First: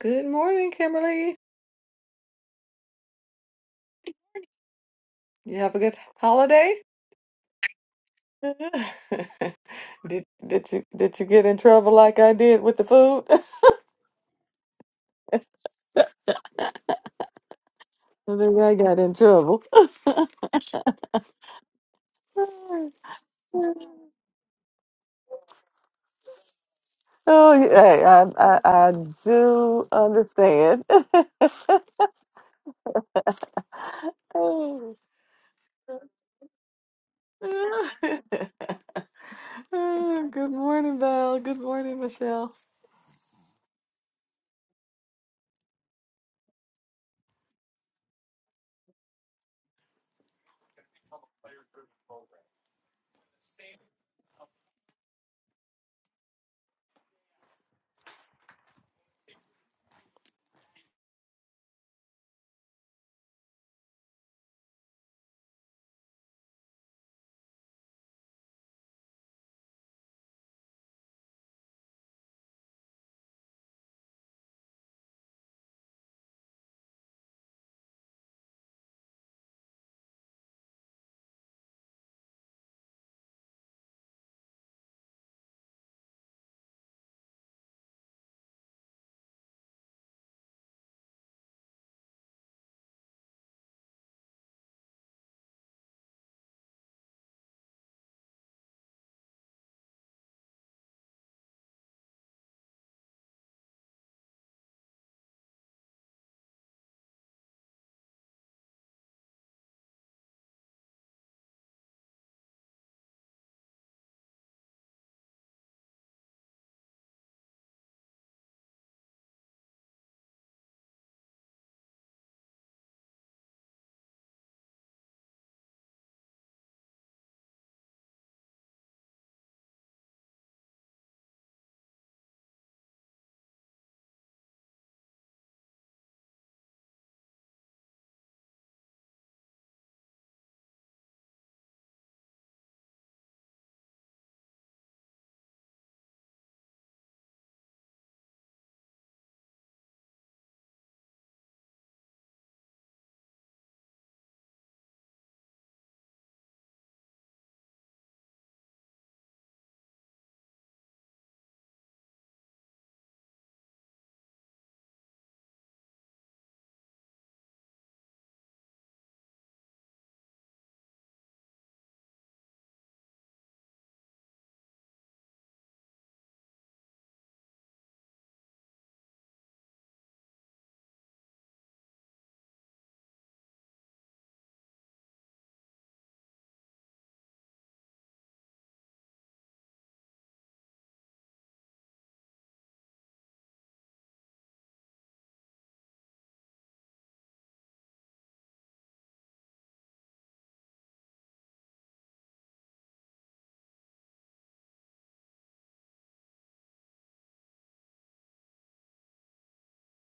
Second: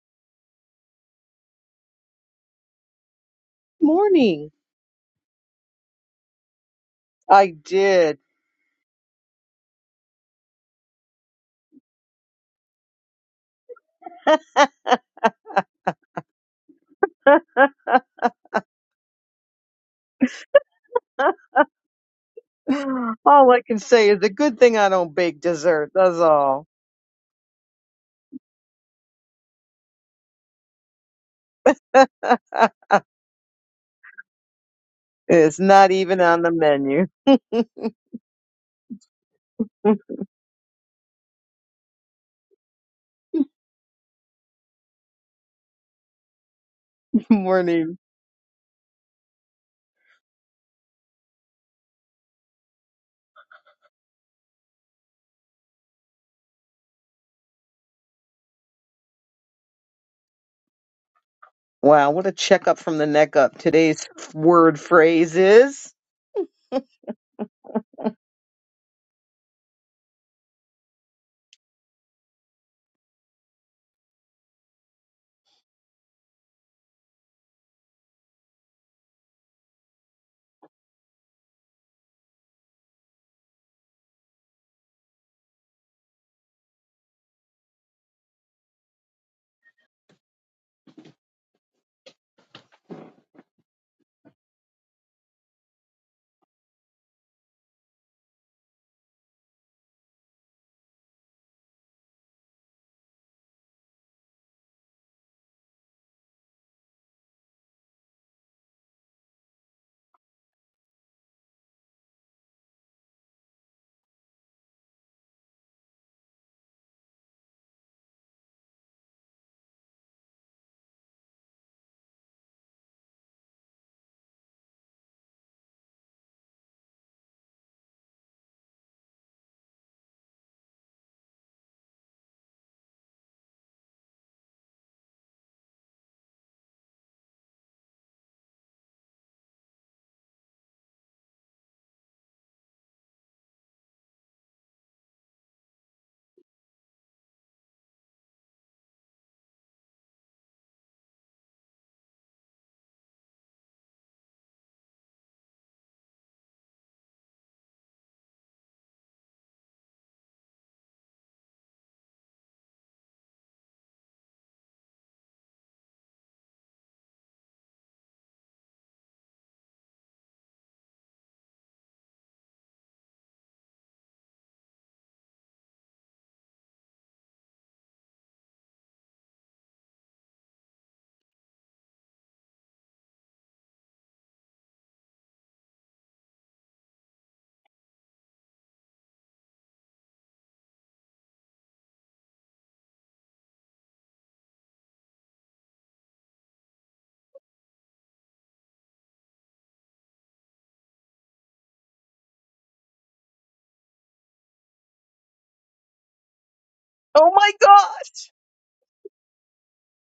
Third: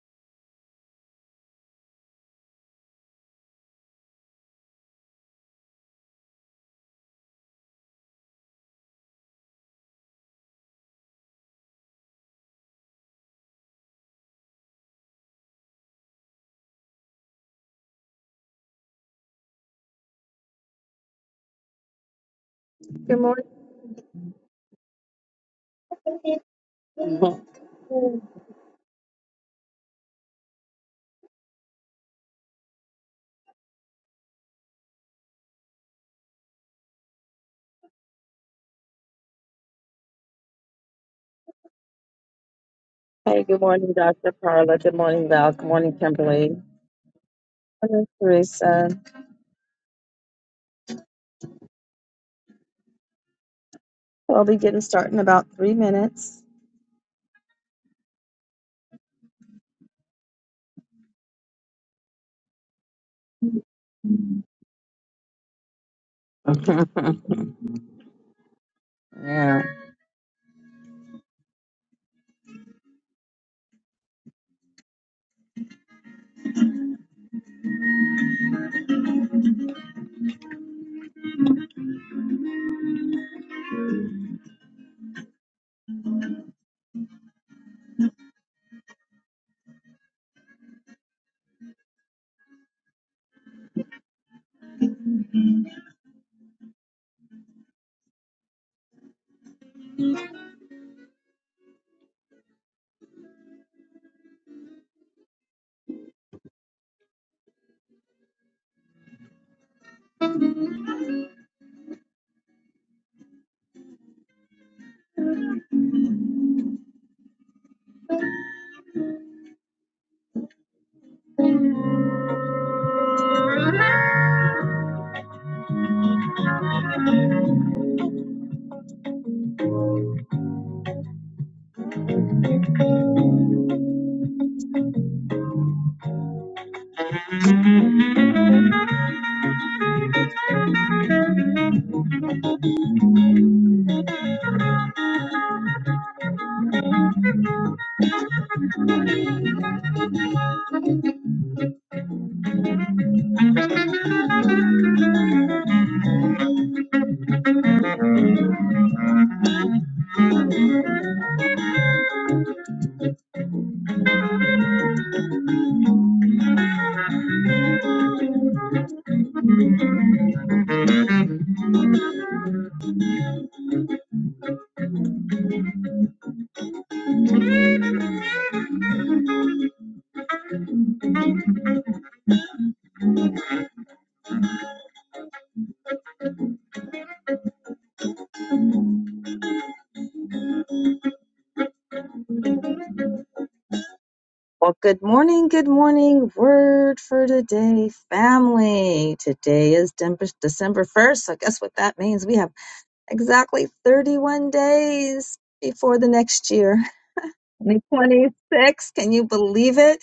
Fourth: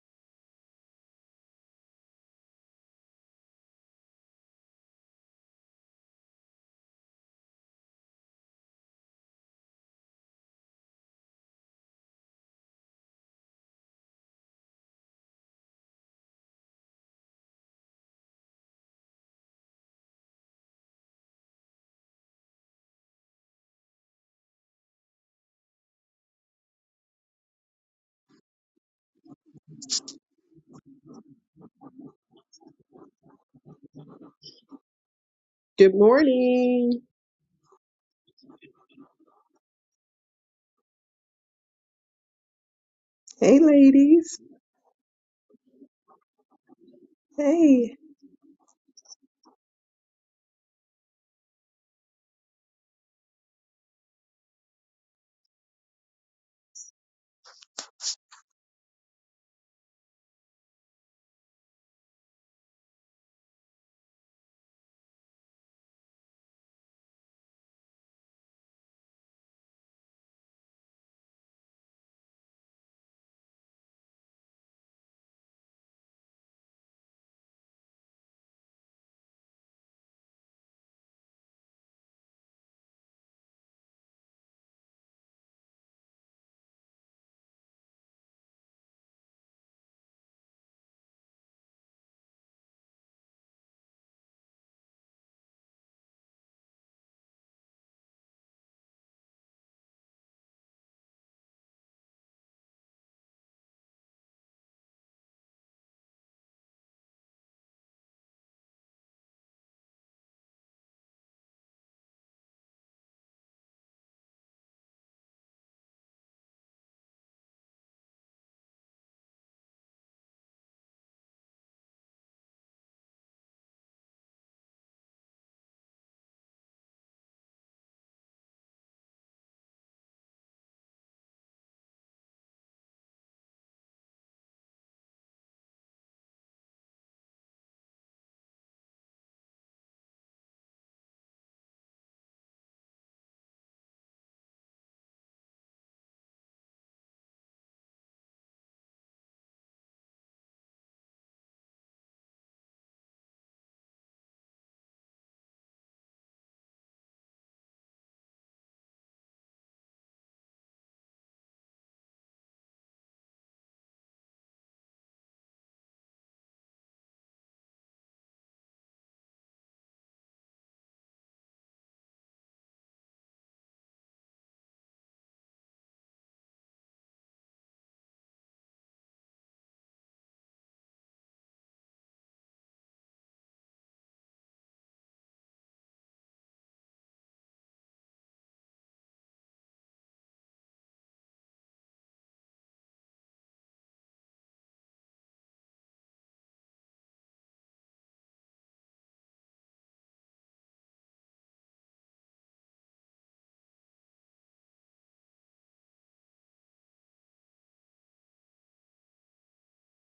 Good morning, Kimberly. morning. You have a good holiday? I did. Did did you did you get in trouble like I did with the food? I think I got in trouble. Good morning. all I can say is a good thing I don't bake dessert. That's all. Oh, yeah, hey, I, I I do understand. Oh. it's not Good even on the morning. menu. Oh, Good morning, Val. Good morning, Michelle. Hey, good Hey, morning, Dr. ladies. Carla. Good morning, Val. Good morning, Kimberly. Good Hey. morning. morning, Teresa. I'll be getting started in about three minutes. Wow, what a checkup from the neck up. Today's word phrase is Yeah. Well, good morning, good morning. Word for today, family. Today is Dem- December 1st. I guess what that means? We have exactly 31 days before the next year. Oh my gosh! 2026. Can you believe it?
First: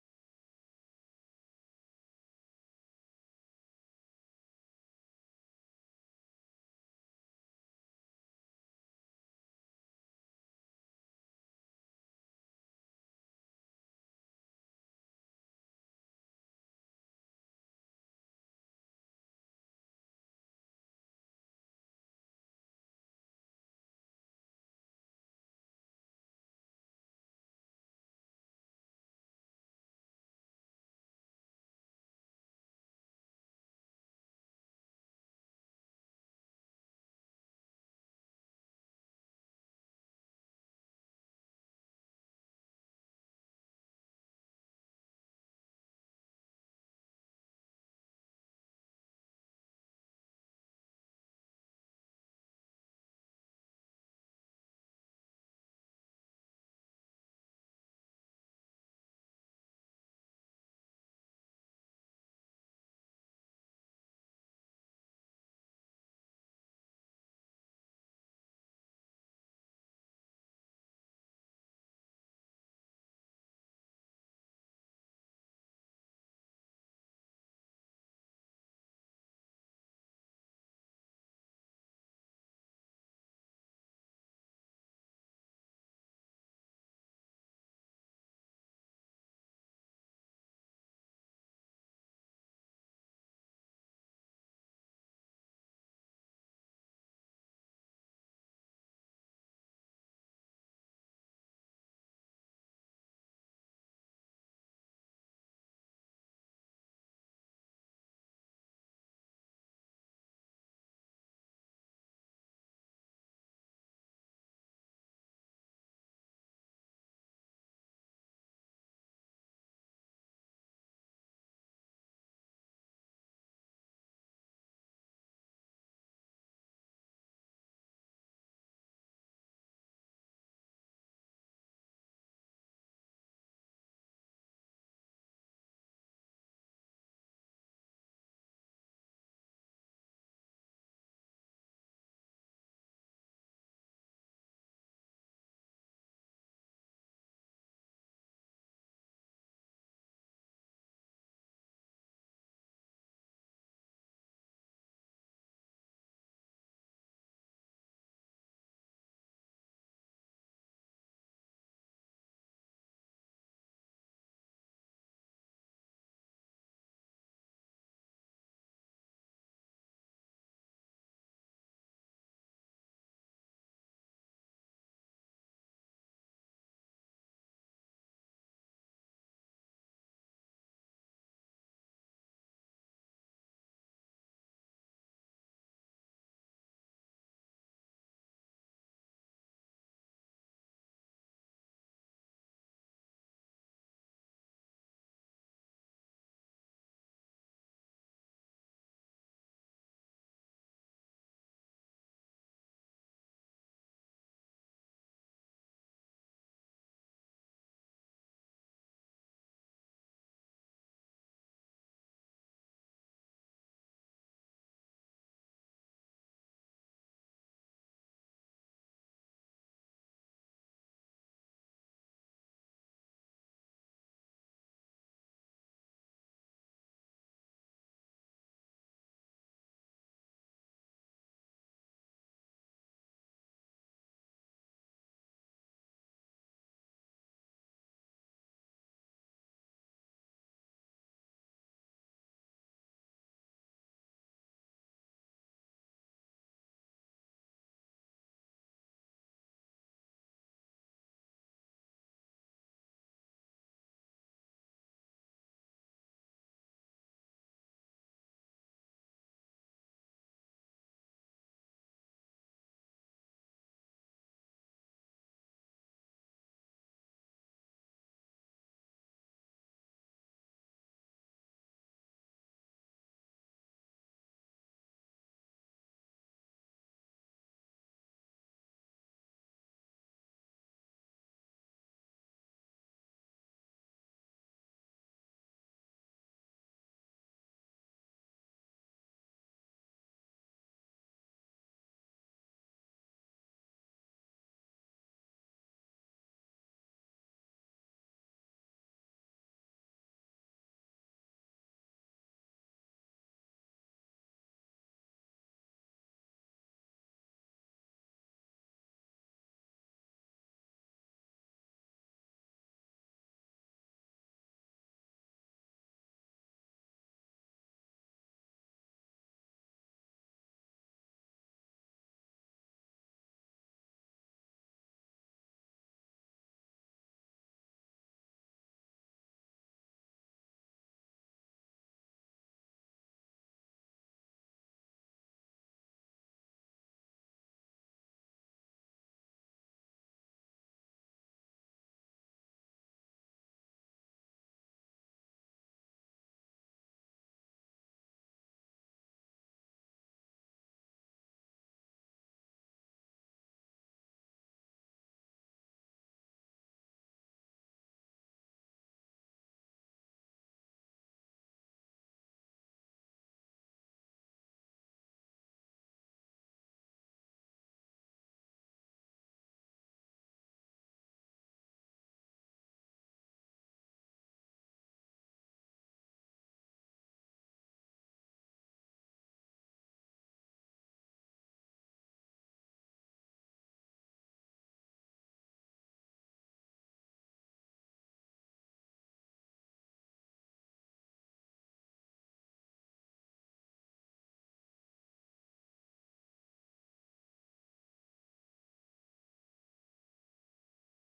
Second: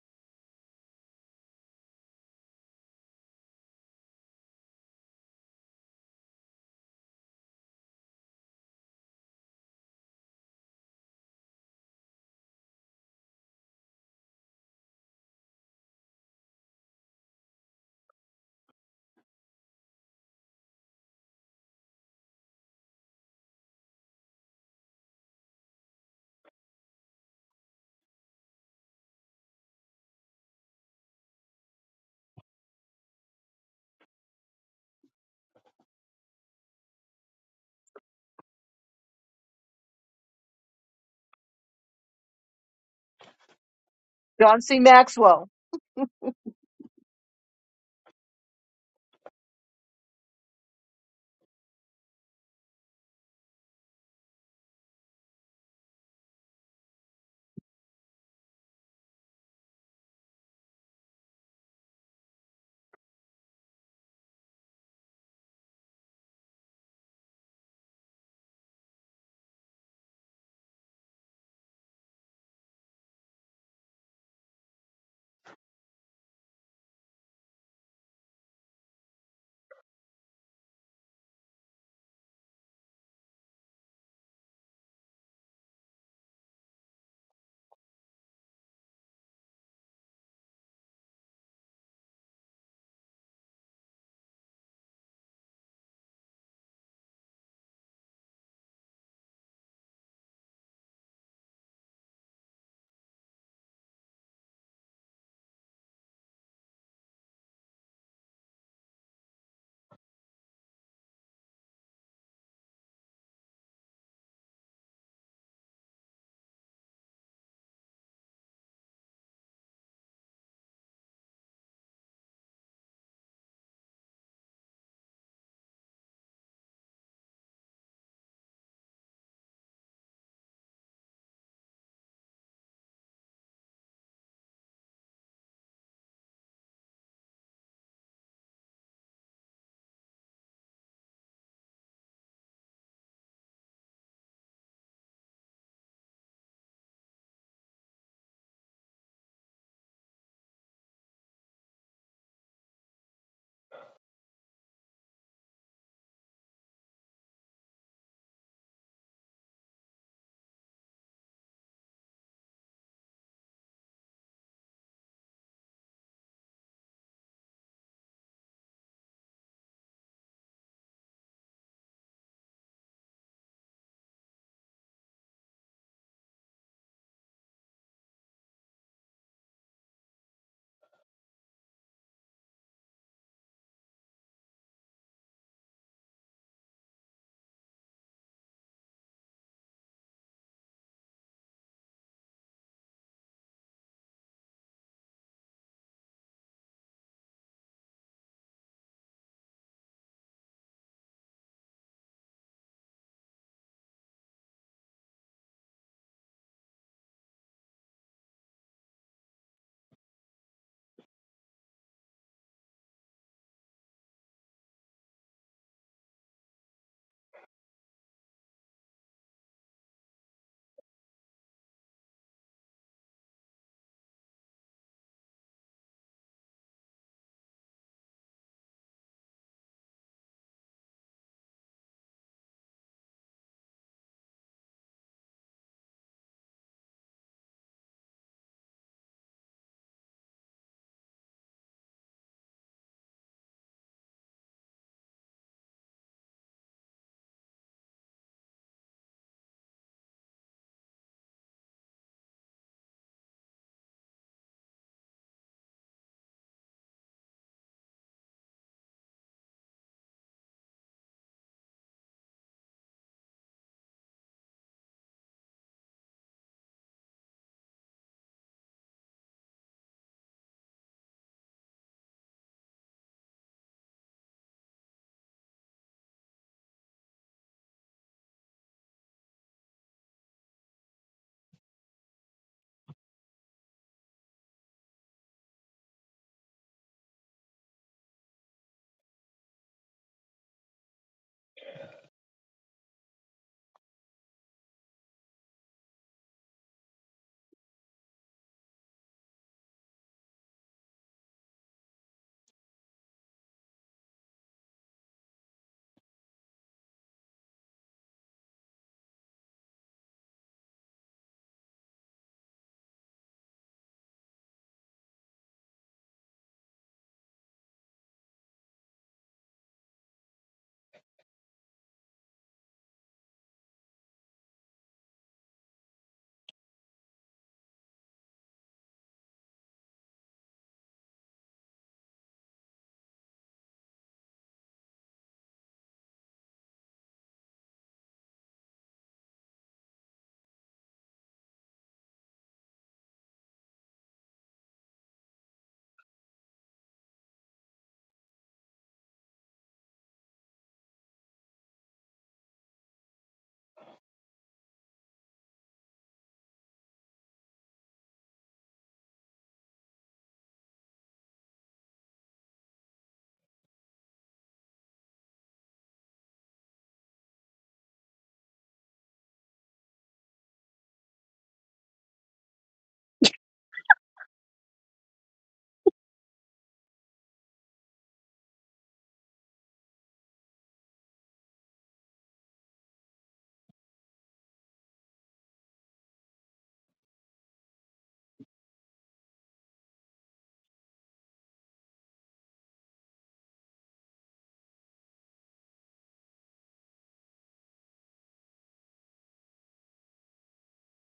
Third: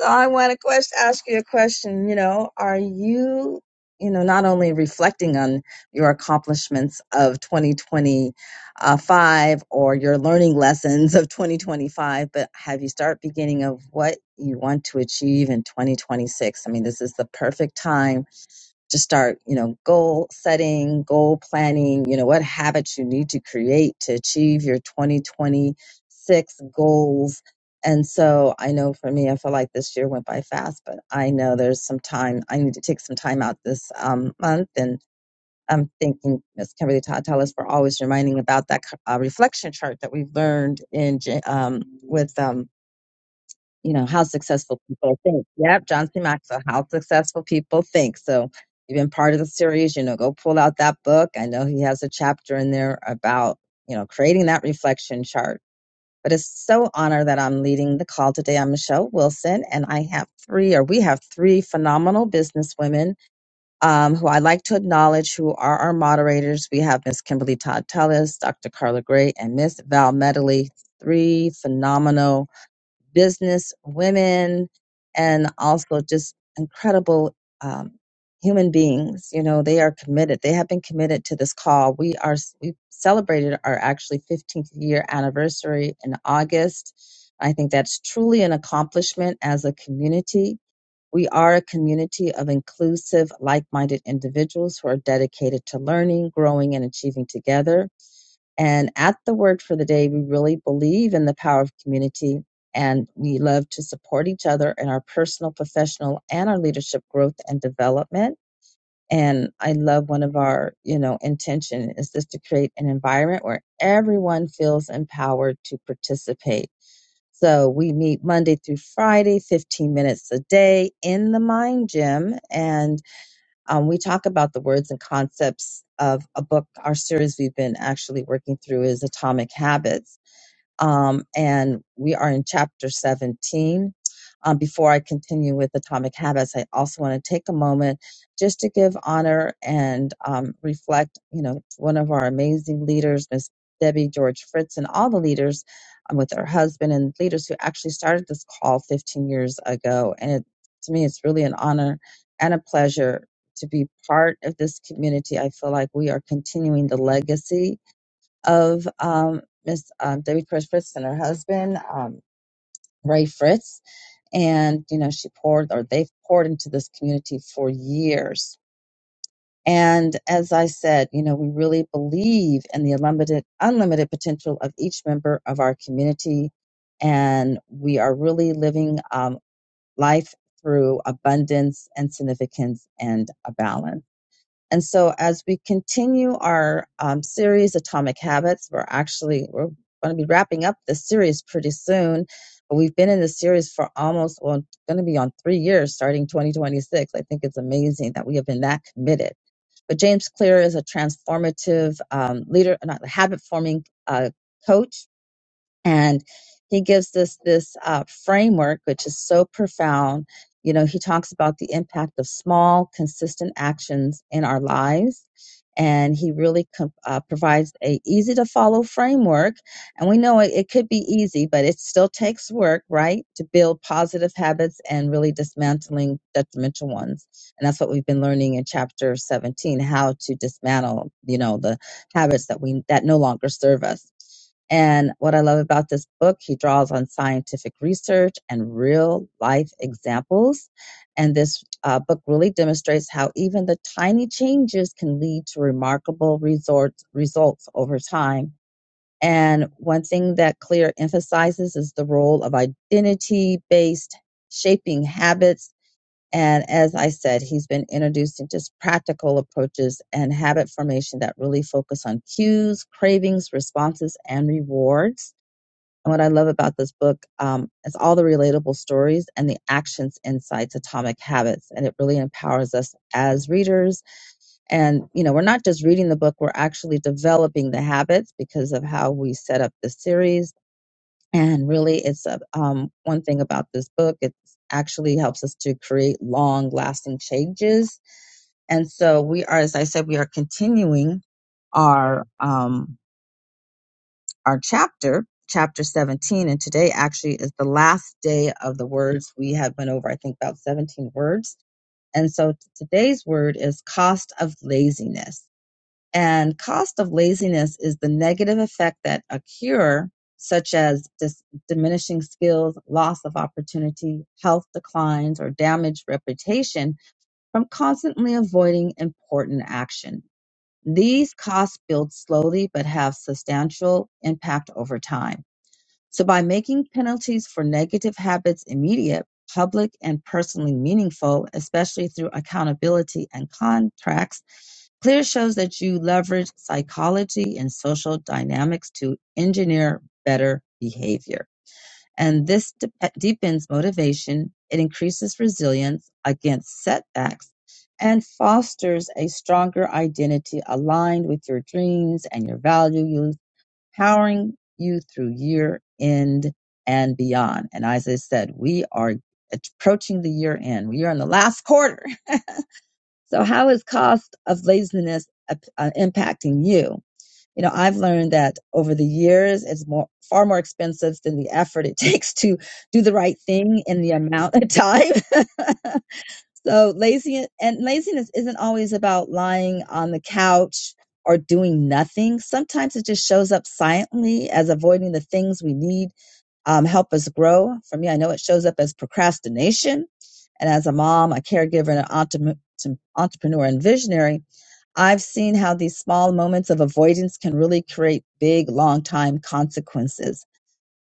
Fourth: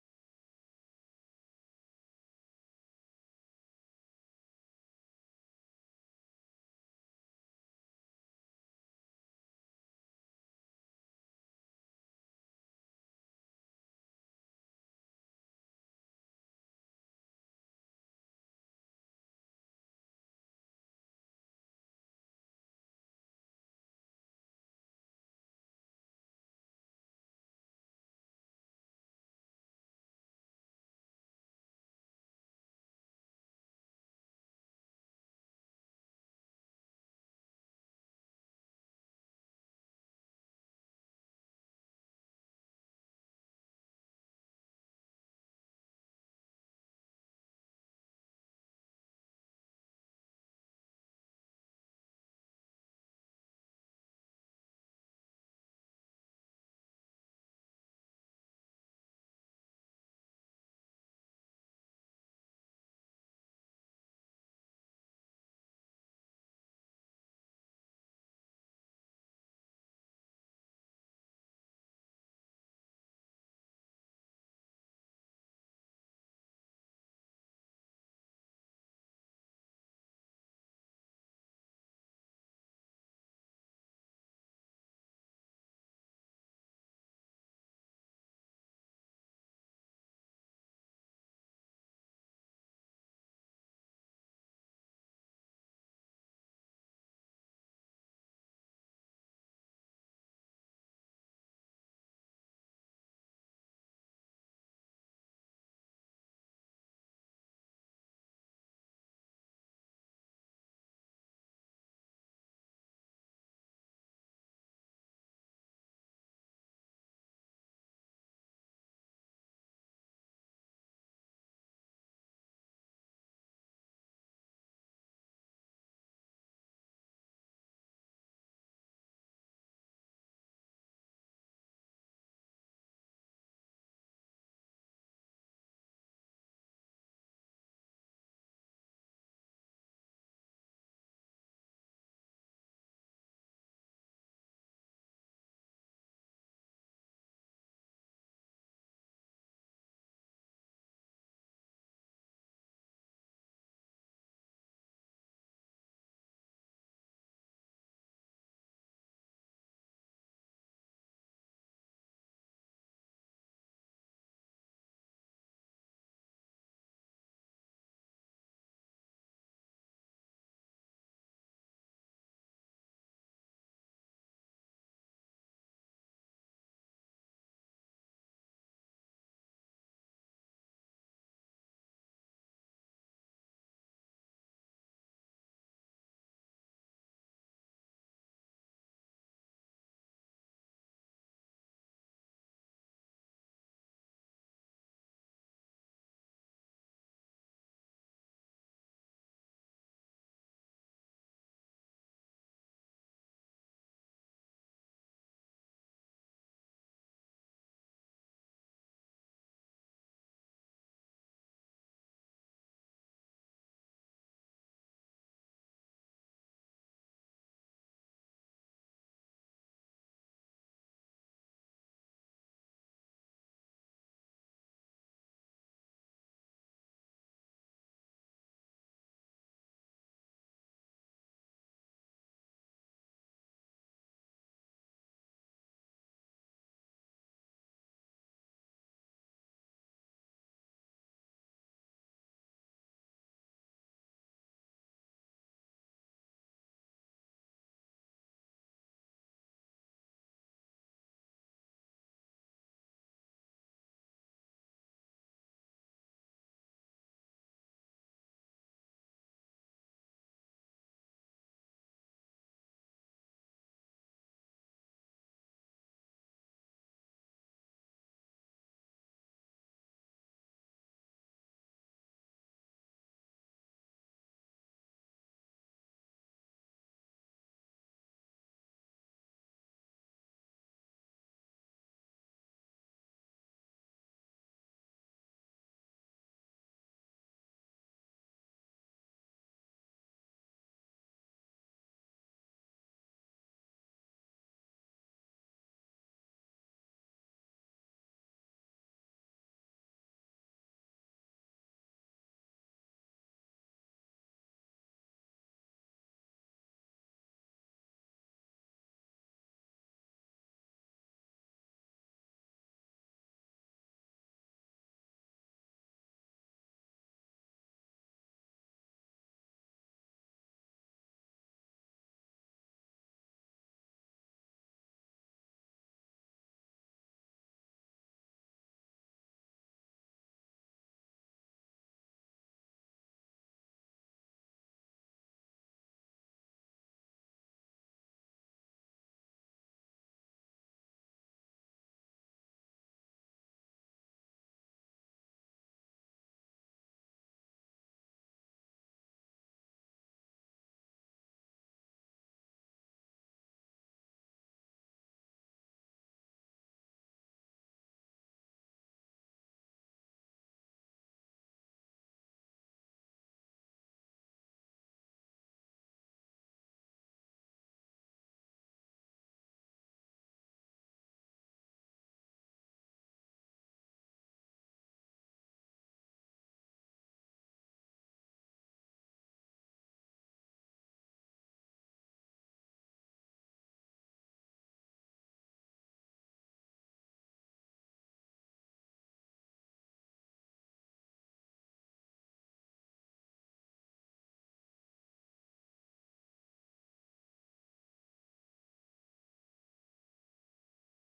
So I want to question, ask you a question. You know, are you, you know, not only reflecting on your accomplishments of 2025 or your learning lessons of 2025, but have you start beginning of what you want to achieve in 2026? I mean, this is the perfect time to start, you know, goal setting, goal planning, you know, what habits you need to create to achieve your 2026 goals. And so I know for me, I feel like this year went by fast, but I know there's some time. I need to take some time out this um, month. And I'm thinking, Miss Kimberly Todd Tellis, we're always reminding about that uh, reflection chart that we've learned in Jan- um, with um, you know, how John C. successful people think. Maxwell. Yep, John C. Maxwell, how successful people think. So you've been part of the series, you know, go pull out that book. I know he has a chapter in there about, you know, creating that reflection chart. But it's so honor that I'm leading the call today. I'm Michelle Wilson, and I have three, or we have three phenomenal businesswomen um, who I like to acknowledge, who are our moderators. We have Miss Kimberly Todd Tellis, Dr. Carla Gray, and Miss Val Medley. Three phenomenal business women and also just incredible um, human beings. You know, they are committed. They have been committed to this call. We are we celebrated our actually 15th year anniversary in August. I think that's truly an accomplishment as a community. We are a community of inclusive, like minded individuals who are dedicated to learning, growing, and achieving together. And at the Word for the Day, we really believe in the power of community and we love to support each other in our personal, professional, and our leadership growth and development. And I love one of our, you know, intention is just to create an environment where everyone feels empowered to participate. So we meet Monday through Friday, 15 minutes a day in the Mind Gym. And um, we talk about the words and concepts of a book. Our series we've been actually working through is Atomic Habits um, and we are in chapter 17. Um, before I continue with Atomic Habits, I also want to take a moment just to give honor and um, reflect, you know, one of our amazing leaders, Miss Debbie George Fritz, and all the leaders um, with her husband and leaders who actually started this call 15 years ago. And it, to me, it's really an honor and a pleasure to be part of this community. I feel like we are continuing the legacy of um, Miss um, Debbie Chris Fritz and her husband, um, Ray Fritz. And, you know, she poured or they've poured into this community for years. And as I said, you know, we really believe in the unlimited, unlimited potential of each member of our community. And we are really living um, life through abundance and significance and a balance. And so, as we continue our um, series, Atomic Habits, we're actually we're going to be wrapping up this series pretty soon. But we've been in this series for almost well, going to be on three years, starting 2026. I think it's amazing that we have been that committed. But James Clear is a transformative um, leader, not habit forming uh, coach and he gives us this uh, framework which is so profound you know he talks about the impact of small consistent actions in our lives and he really com- uh, provides a easy to follow framework and we know it, it could be easy but it still takes work right to build positive habits and really dismantling detrimental ones and that's what we've been learning in chapter 17 how to dismantle you know the habits that we that no longer serve us and what I love about this book, he draws on scientific research and real life examples. And this uh, book really demonstrates how even the tiny changes can lead to remarkable resorts, results over time. And one thing that Clear emphasizes is the role of identity based shaping habits. And as I said, he's been introducing just practical approaches and habit formation that really focus on cues, cravings, responses, and rewards. And what I love about this book um, is all the relatable stories and the actions, insights, atomic habits, and it really empowers us as readers. And you know, we're not just reading the book; we're actually developing the habits because of how we set up the series. And really, it's a, um, one thing about this book; it actually helps us to create long-lasting changes. And so, we are, as I said, we are continuing our um, our chapter, chapter 17, and today actually is the last day of the words we have went over, I think about 17 words. And so t- today's word is cost of laziness. And cost of laziness is the negative effect that a cure, such as dis- diminishing skills, loss of opportunity, health declines, or damaged reputation from constantly avoiding important action. These costs build slowly but have substantial impact over time. So, by making penalties for negative habits immediate, public, and personally meaningful, especially through accountability and contracts, CLEAR shows that you leverage psychology and social dynamics to engineer better behavior and this dep deepens motivation. It increases resilience against setbacks and fosters a stronger identity aligned with your dreams and your values, powering you through year end and beyond. And as I said, we are approaching the year end. We are in the last quarter. So how is cost of laziness uh, uh, impacting you? you know i've learned that over the years it's more far more expensive than the effort it takes to do the right thing in the amount of time so laziness and laziness isn't always about lying on the couch or doing nothing sometimes it just shows up silently as avoiding the things we need um, help us grow for me i know it shows up as procrastination and as a mom a caregiver and an entrepreneur entrepreneur and visionary I've seen how these small moments of avoidance can really create big, long time consequences.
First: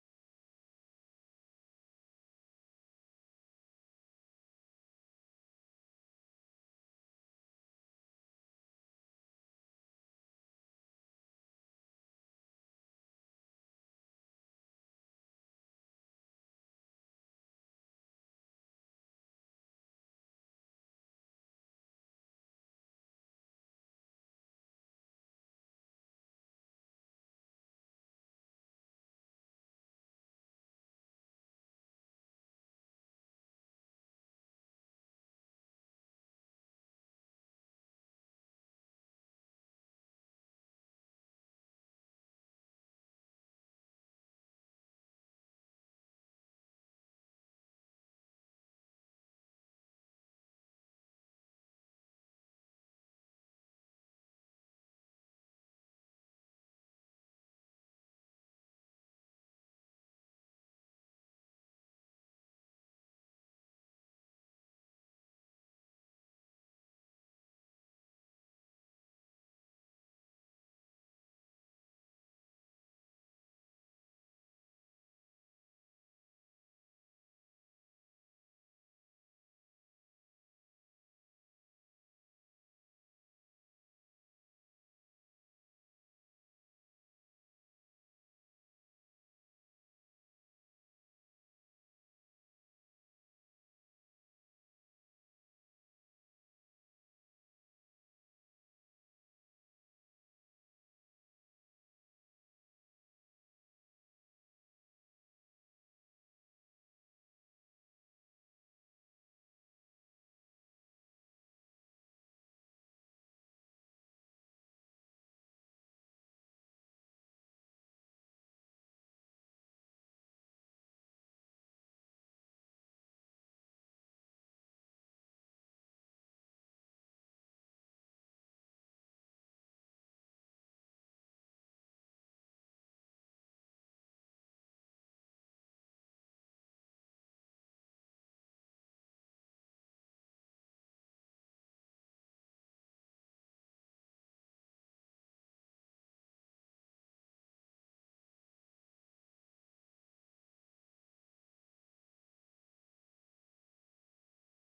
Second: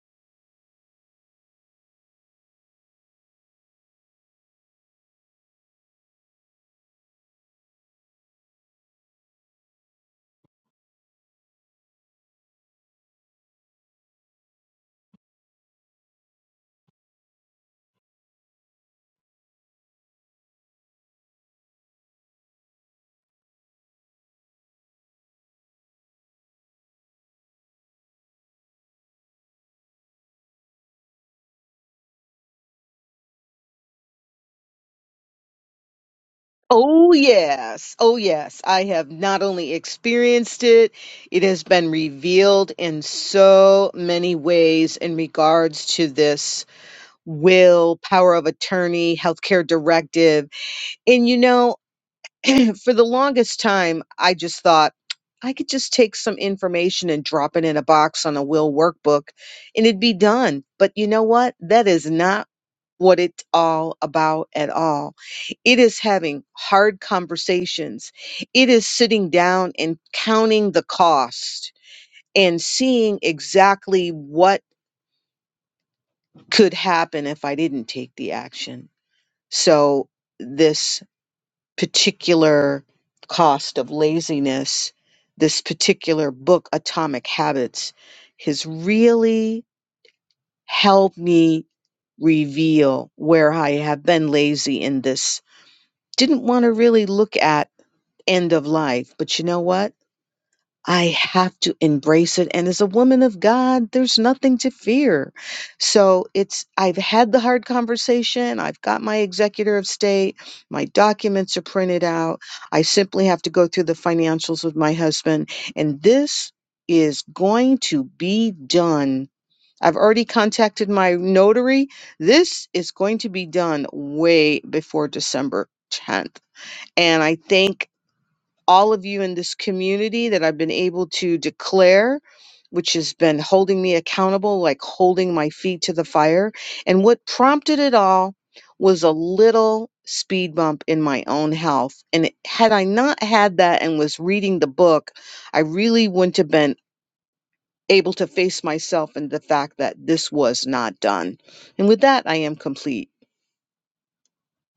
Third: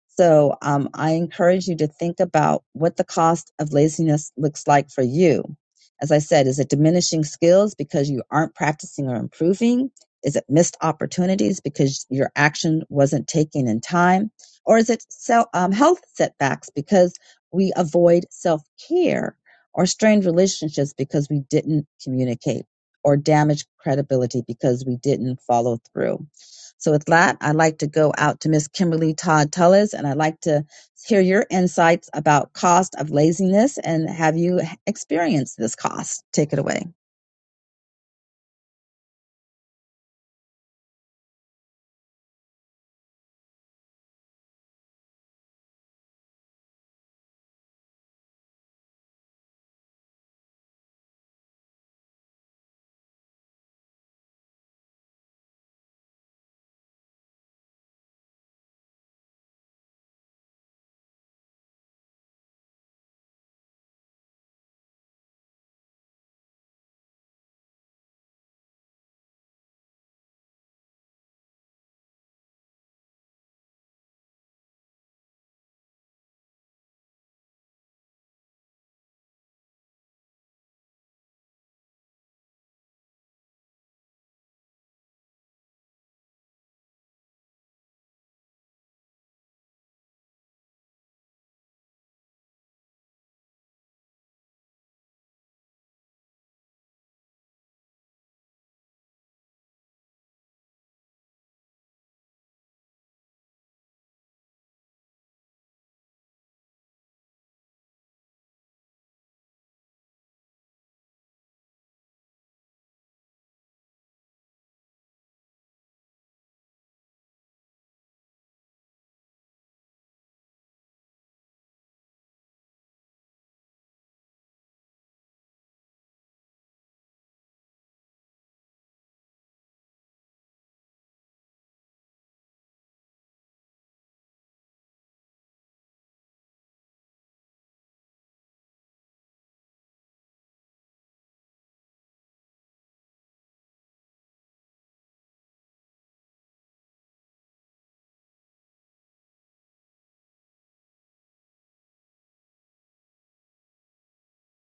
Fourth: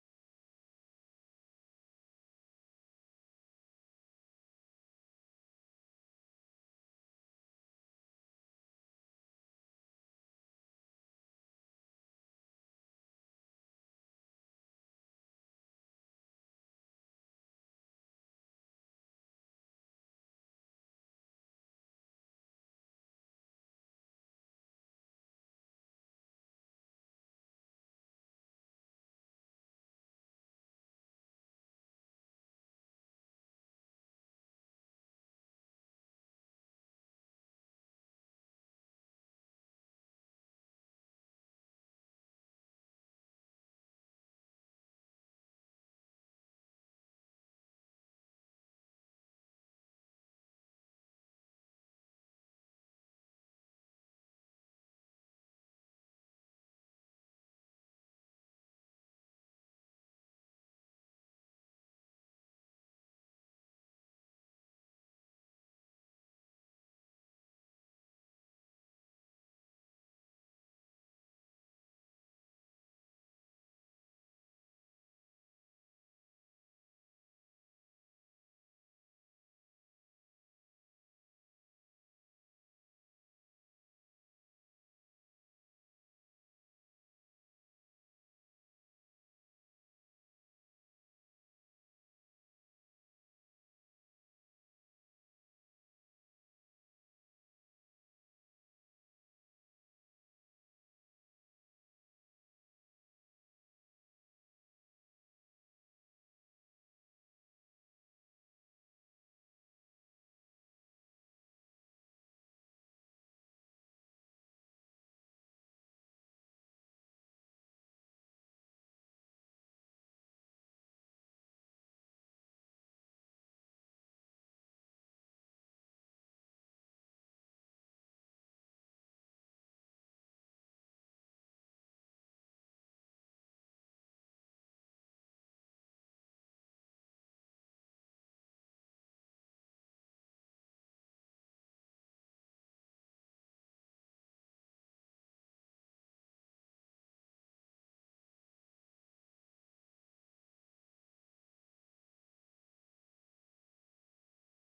So um, I encourage you to think about what the cost of laziness looks like for you. As I said, is it diminishing skills because you aren't practicing or improving? Is it missed opportunities because your action wasn't taken in time? Or is it self, um, health setbacks because we avoid self care or strained relationships because we didn't communicate or damaged credibility because we didn't follow through? So with that, I'd like to go out to Miss Kimberly Todd Tullis and I'd like to hear your insights about cost of laziness and have you experienced this cost? Take it away. Oh yes, oh yes. I have not only experienced it, it has been revealed in so many ways in regards to this will, power of attorney, healthcare directive. And you know, for the longest time, I just thought I could just take some information and drop it in a box on a will workbook and it'd be done. But you know what? That is not what it's all about at all. It is having hard conversations. It is sitting down and counting the cost and seeing exactly what could happen if I didn't take the action So this particular cost of laziness, this particular book, Atomic Habits, has really helped me reveal where I have been lazy in this. Didn't want to really look at end of life, but you know what? I have to embrace it. And as a woman of God, there's nothing to fear. So it's, I've had the hard conversation. I've got my executor of state. My documents are printed out. I simply have to go through the financials with my husband. And this is going to be done. I've already contacted my notary. This is going to be done way before December 10th. And I think all of you in this community that I've been able to declare, which has been holding me accountable, like holding my feet to the fire. And what prompted it all was a little speed bump in my own health. And it- had I not had that and was reading the book, I really wouldn't have been able to face myself and the fact that this was not done. And with that, I am complete.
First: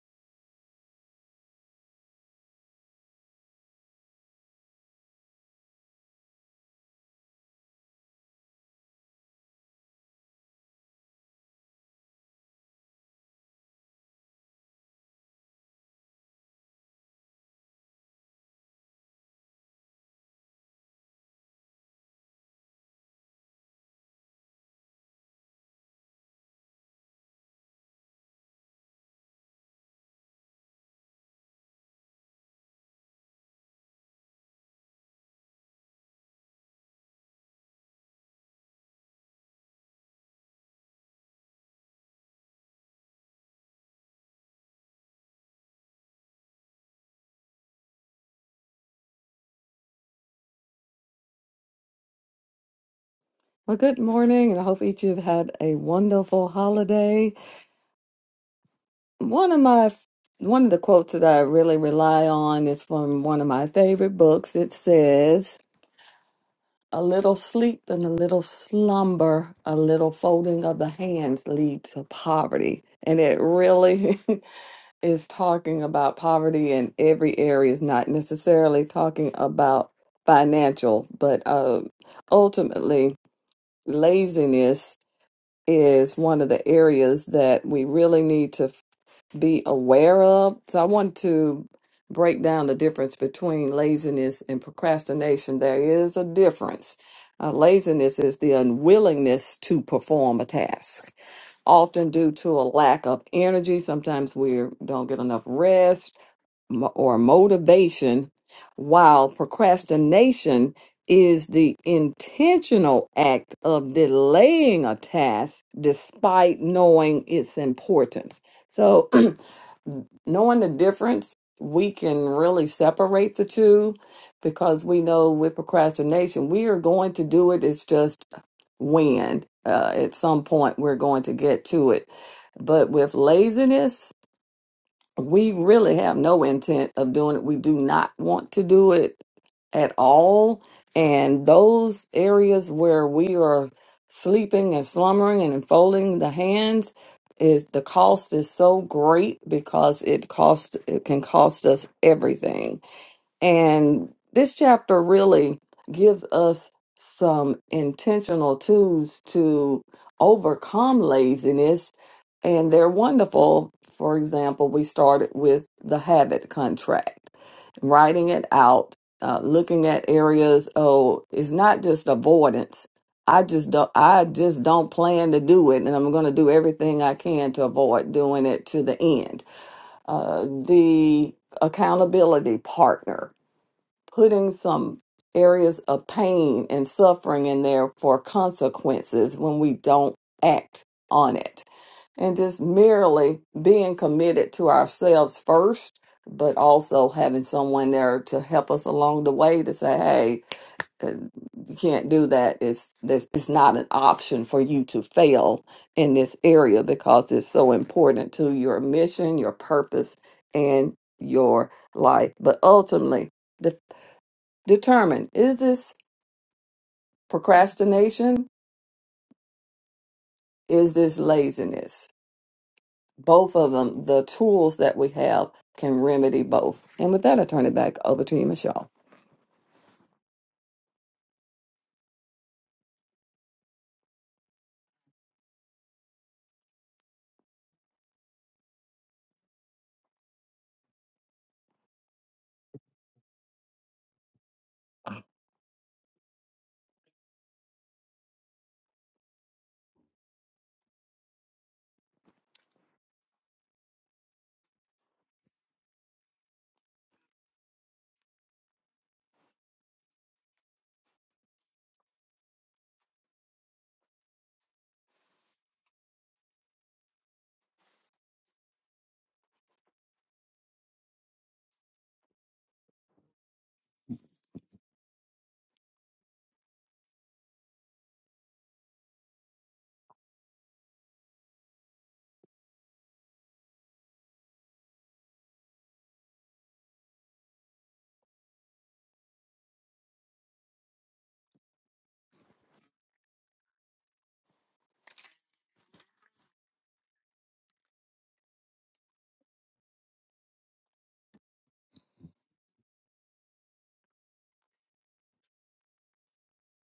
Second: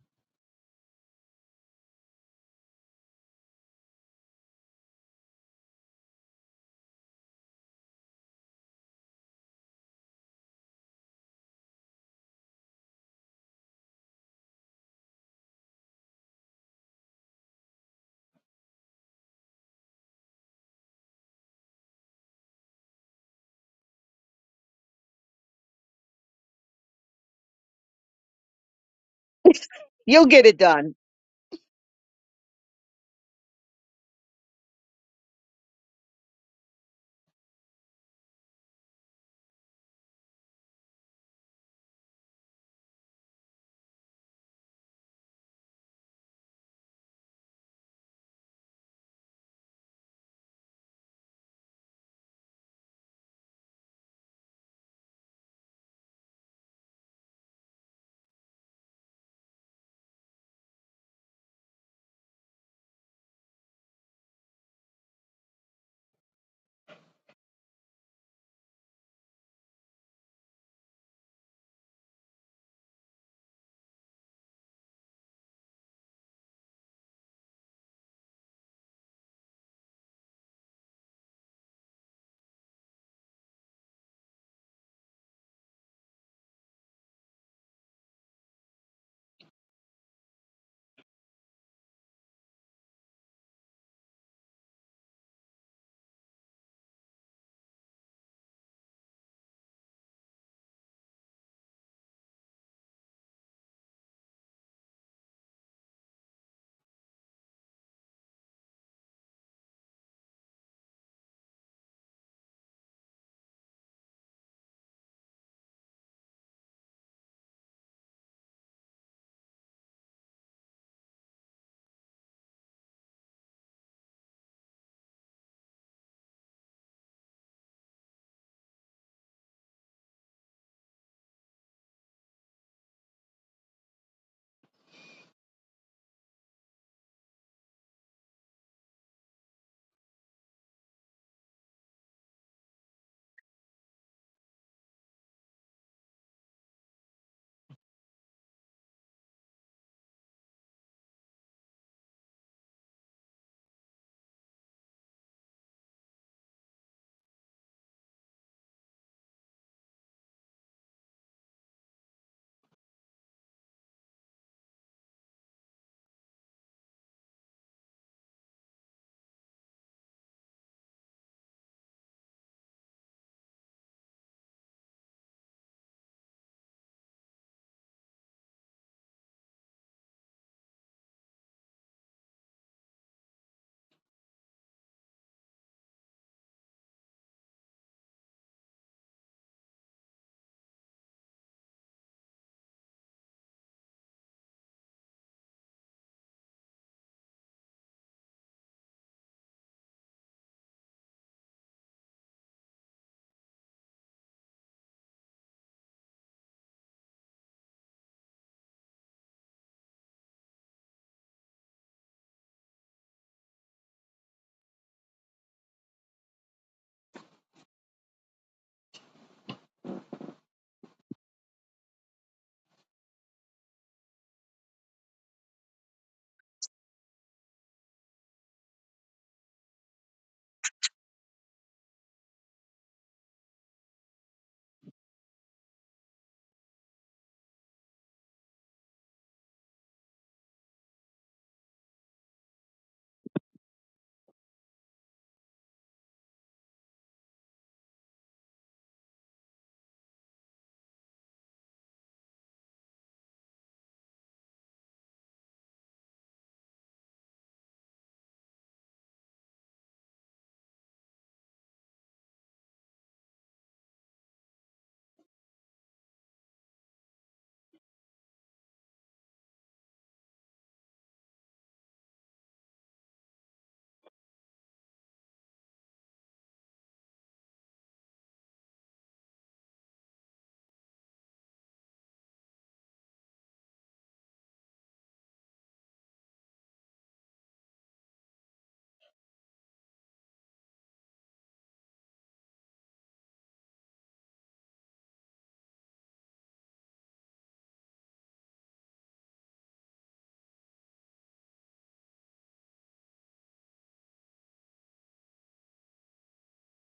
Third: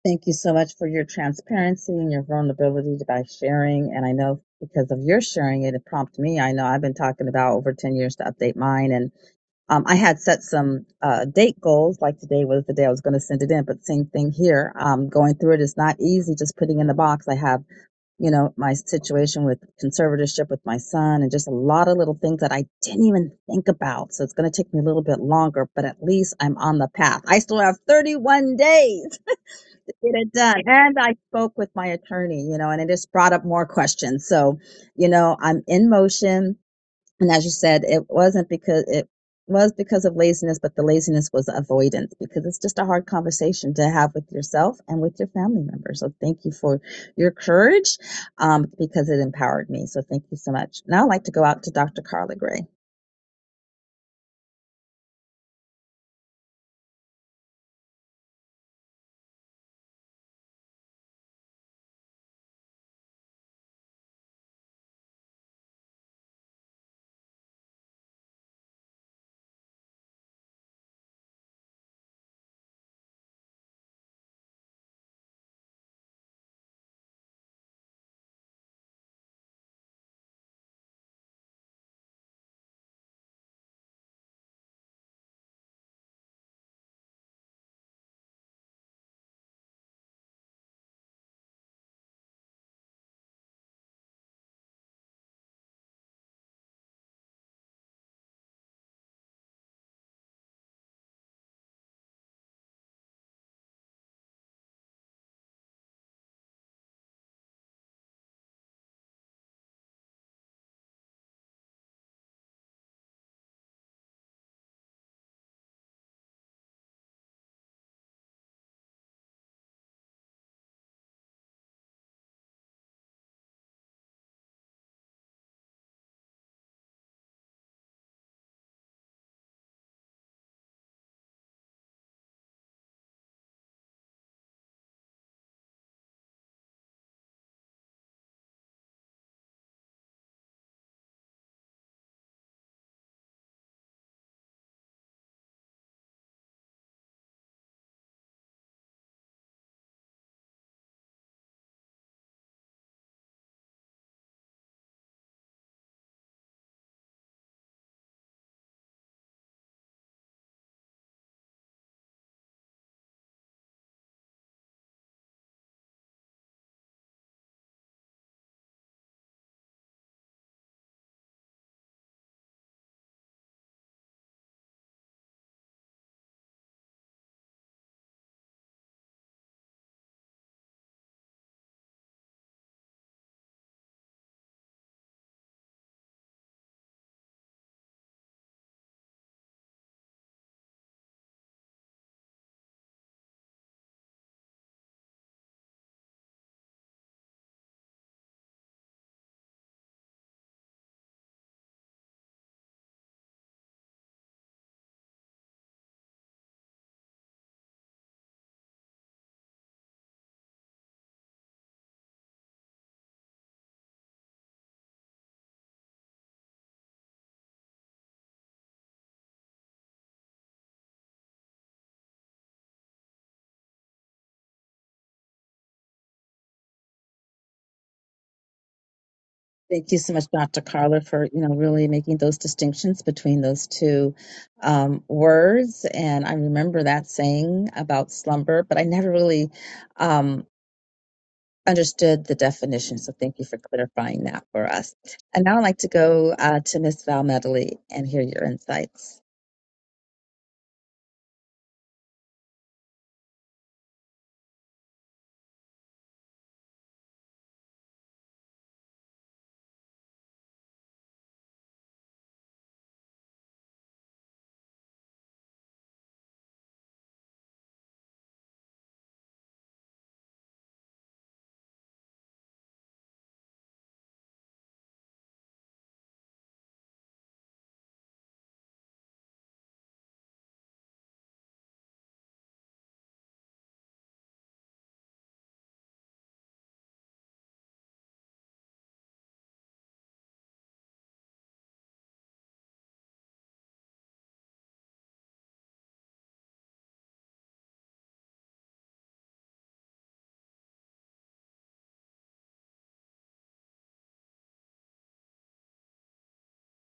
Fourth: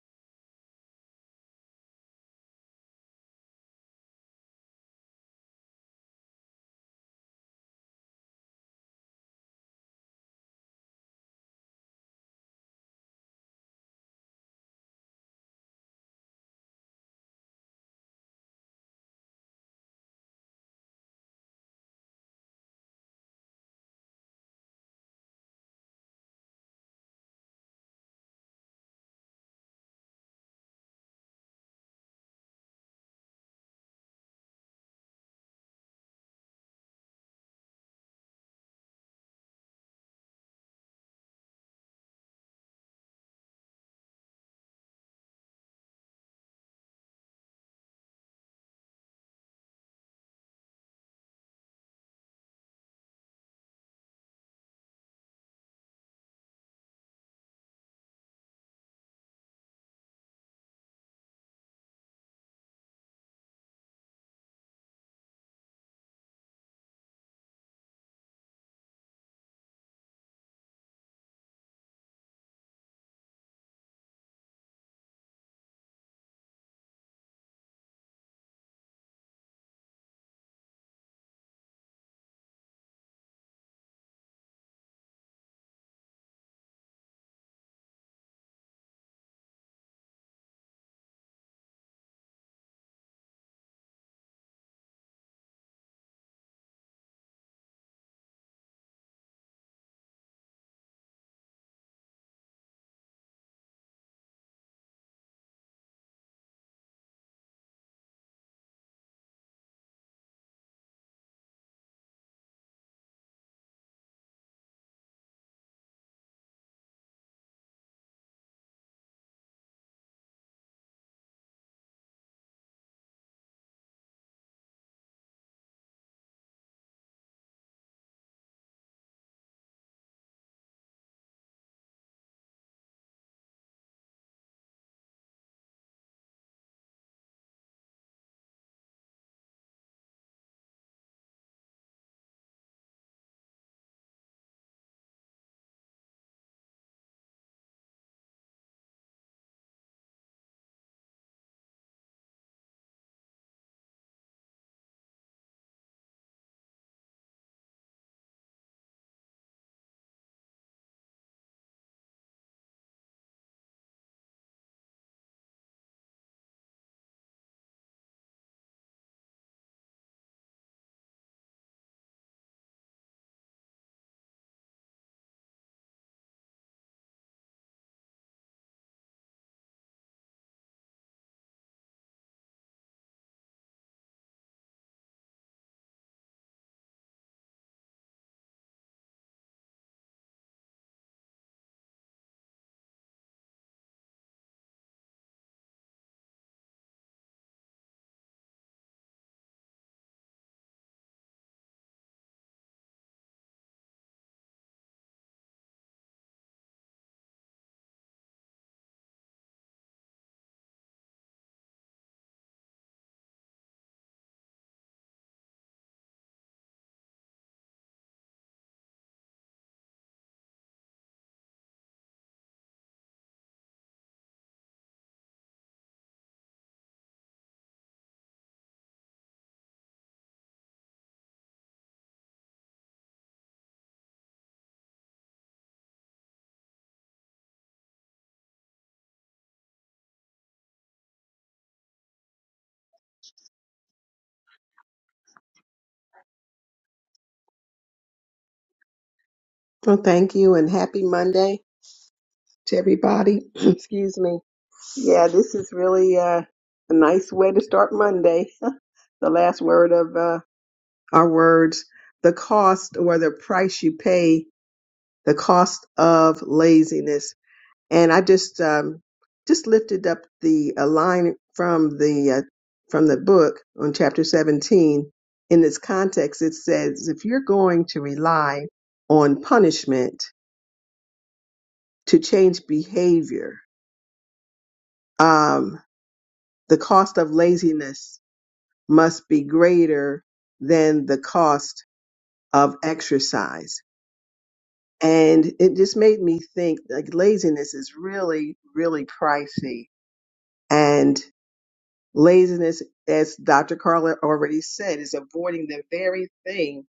Thank you so much for your transparency and your vulnerability to- by sharing. And I know because of your sharing it, it prompted me. I know I've been talking about over 10 years to update mine. And um, I had set some uh, date goals, like today was the day I was going to send it in. But same thing here. Um, going through it is not easy just putting in the box. I have, you know, my situation with conservatorship with my son and just a lot of little things that I didn't even think about. So it's going to take me a little bit longer, but at least I'm on the path. I still have 31 days get You'll it get it done. done. And I spoke with my attorney, you know, and it just brought up more questions. So, you know, I'm in motion. And as you said, it wasn't because it was because of laziness, but the laziness was avoidance because it's just a hard conversation to have with yourself and with your family members. So thank you for your courage um, because it empowered me. So thank you so much. Now I'd like to go out to Dr. Carla Gray. Well, good morning, and I hope each of you have had a wonderful holiday. One of my one of the quotes that I really rely on is from one of my favorite books. It says, "A little sleep and a little slumber, a little folding of the hands lead to poverty." And it really is talking about poverty in every area. It's not necessarily talking about financial, but uh, ultimately, laziness is one of the areas that we really need to be aware of. So I want to break down the difference between laziness and procrastination. There is a difference. Uh, laziness is the unwillingness to perform a task, often due to a lack of energy. Sometimes we don't get enough rest mo- or motivation, while procrastination is the intentional act of delaying a task despite knowing its importance. So, knowing the difference, we can really separate the two because we know with procrastination, we are going to do it. It's just when uh, at some point we're going to get to it. But with laziness, we really have no intent of doing it. We do not want to do it at all. And those areas where we are sleeping and slumbering and folding the hands is the cost is so great because it cost it can cost us everything. And this chapter really gives us some intentional tools to overcome laziness, and they're wonderful. For example, we started with the habit contract, writing it out, uh, looking at areas. Oh, it's not just avoidance. I just don't. I just don't plan to do it, and I'm going to do everything I can to avoid doing it to the end. Uh, the accountability partner putting some areas of pain and suffering in there for consequences when we don't act on it and just merely being committed to ourselves first but also having someone there to help us along the way to say hey uh, you can't do that it's this it's not an option for you to fail in this area because it's so important to your mission your purpose and your life but ultimately Determine is this procrastination? Is this laziness? Both of them, the tools that we have can remedy both. And with that, I turn it back over to you, Michelle. Thank you so much, Dr. Carla, for you know really making those distinctions between those two um, words. And I remember that saying about slumber, but I never really um, understood the definition. So thank you for clarifying that for us. And now I'd like to go uh, to Miss Val Medley and hear your insights. Well, thank you and happy Monday to everybody. Excuse me. Yeah, this is really uh, a nice way to start Monday. the last word of uh, our words the cost or the price you pay, the cost of laziness. and I just um, just lifted up the a line from the uh, from the book on chapter 17. In this context, it says, if you're going to rely on punishment to change behavior, um, the cost of laziness must be greater than the cost of exercise. And it just made me think like laziness is really, really pricey. And Laziness, as Dr. Carla already said, is avoiding the very thing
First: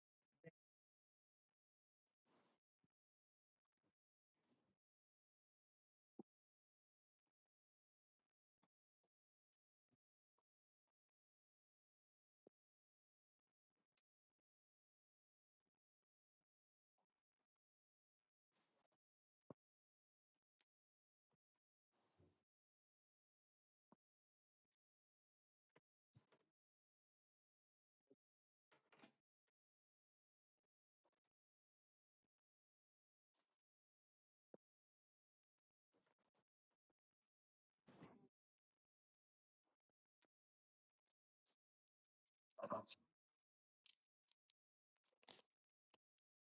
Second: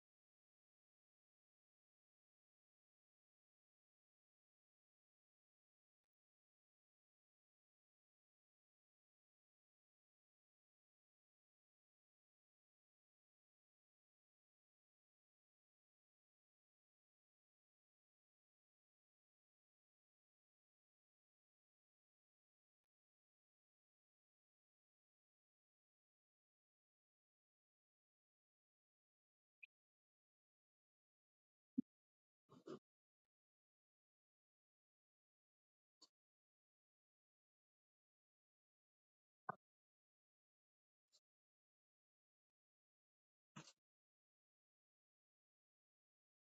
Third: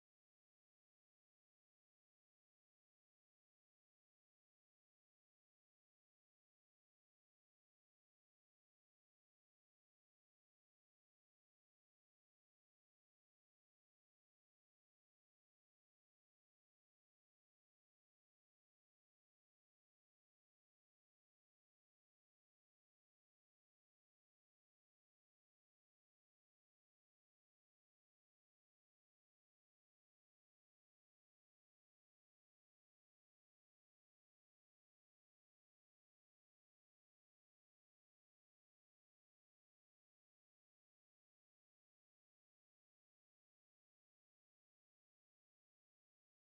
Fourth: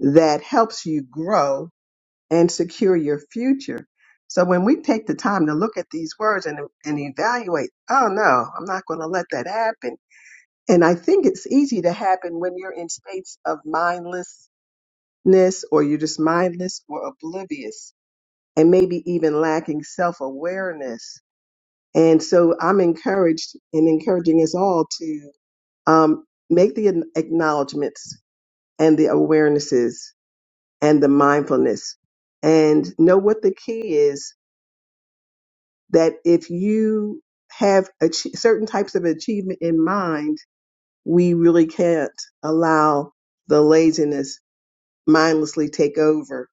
that helps you grow and secure your future. So when we take the time to look at these words and, and evaluate, oh no, I'm not going to let that happen. And I think it's easy to happen when you're in states of mindlessness or you're just mindless or oblivious and maybe even lacking self awareness. And so I'm encouraged and encouraging us all to um, make the an- acknowledgments and the awarenesses and the mindfulness and know what the key is that if you have ach- certain types of achievement in mind, we really can't allow the laziness mindlessly take over.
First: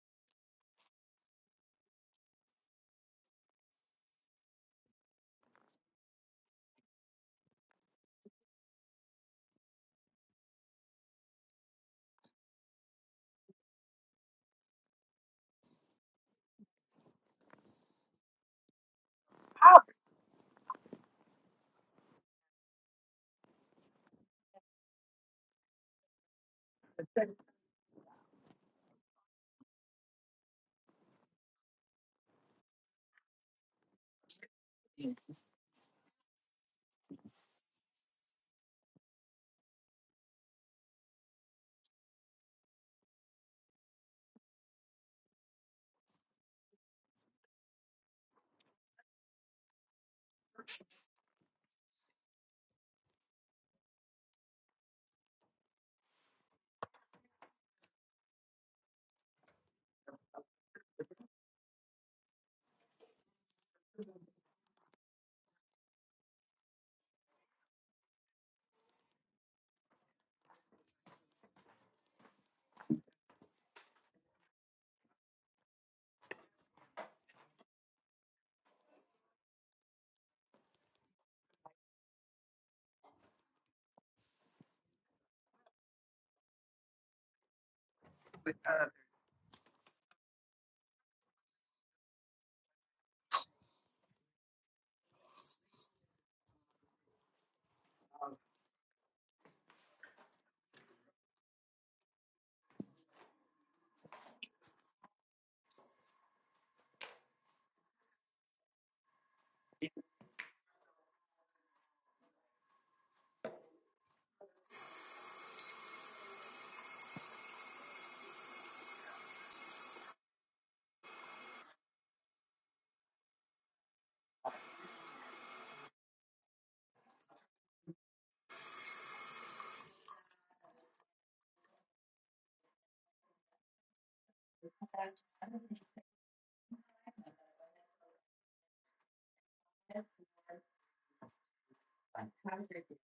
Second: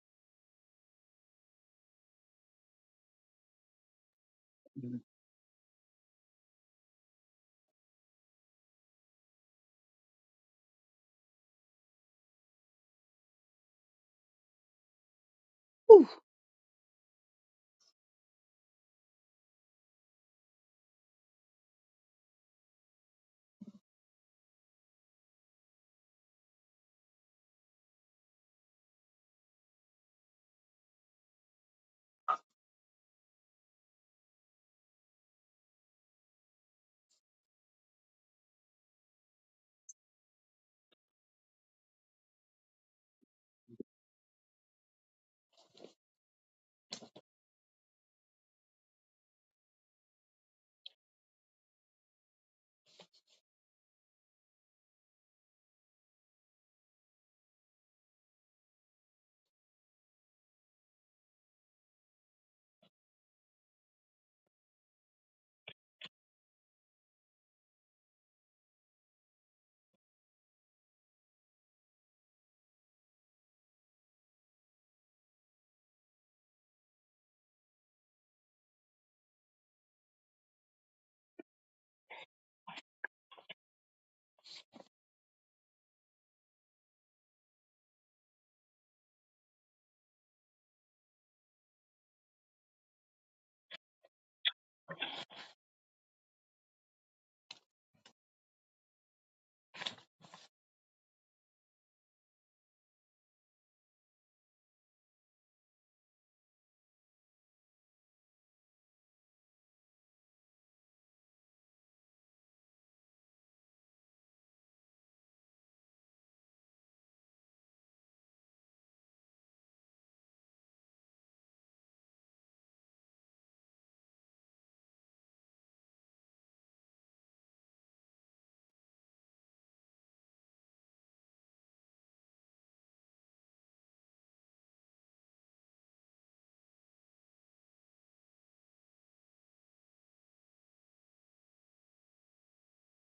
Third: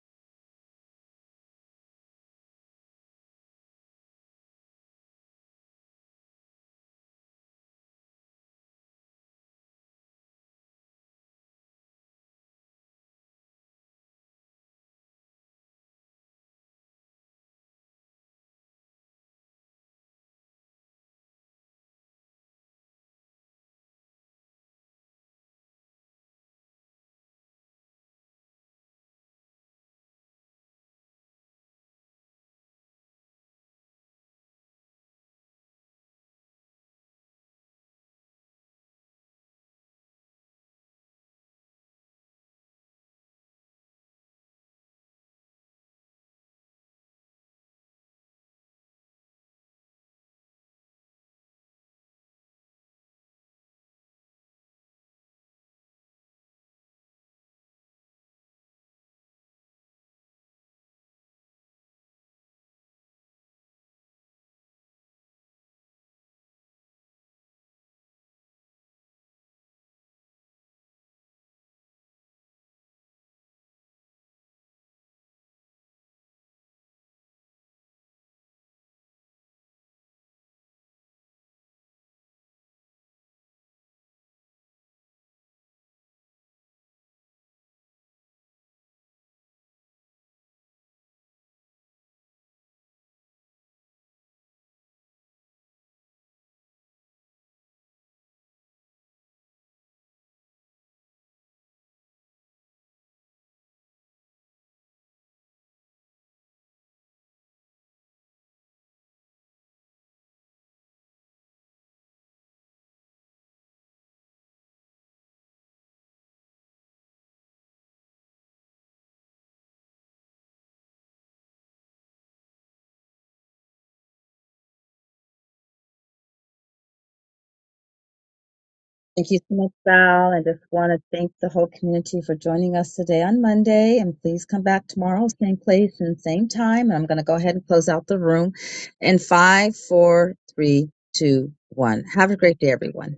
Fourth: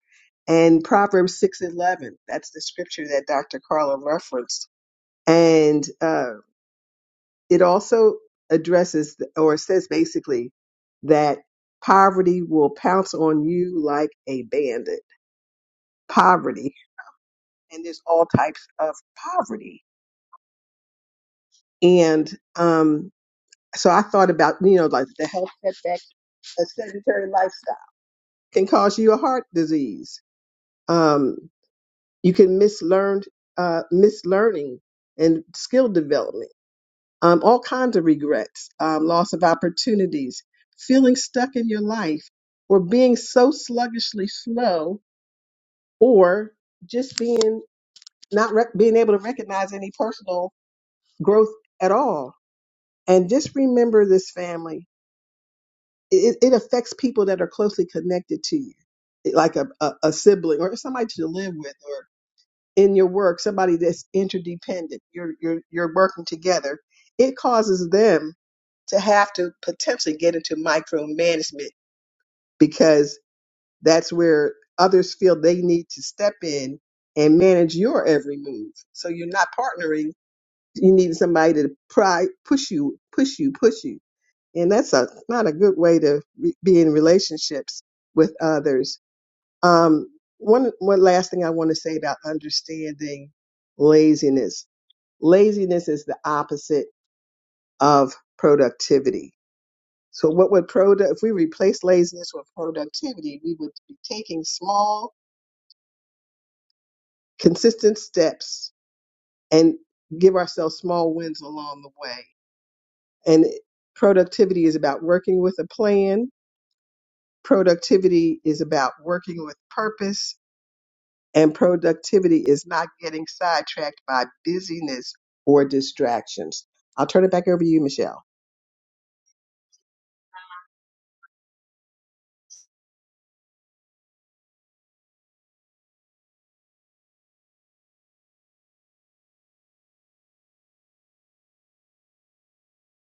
And Proverbs 6:11, that's the scripture that Dr. Carla referenced. And uh, it also addresses th- or says basically that poverty will pounce on you like a bandit. Poverty, and there's all types of poverty. And um, so I thought about, you know, like the health setback, a sedentary lifestyle can cause you a heart disease. Um, you can miss learned, uh, miss learning and skill development um, all kinds of regrets, um, loss of opportunities, feeling stuck in your life, or being so sluggishly slow, or just being not rec- being able to recognize any personal growth at all. And just remember this family. It, it affects people that are closely connected to you, like a, a, a sibling or somebody to live with in your work, somebody that's interdependent, you're you're you're working together, it causes them to have to potentially get into micromanagement because that's where others feel they need to step in and manage your every move. So you're not partnering. You need somebody to pry, push you, push you, push you, and that's a not a good way to re- be in relationships with others um, one one last thing I want to say about understanding laziness. Laziness is the opposite of productivity. So what would product if we replace laziness with productivity, we would be taking small, consistent steps and give ourselves small wins along the way. And productivity is about working with a plan. Productivity is about working with purpose and productivity is not getting sidetracked by busyness or distractions. I'll turn it back over to you, Michelle. Thank you so much, Val. I just want to thank the whole community for joining us today on Monday. And please come back tomorrow, same place and same time. And I'm going to go ahead and close out the room in five, four, three, two, one. Have a great day, everyone.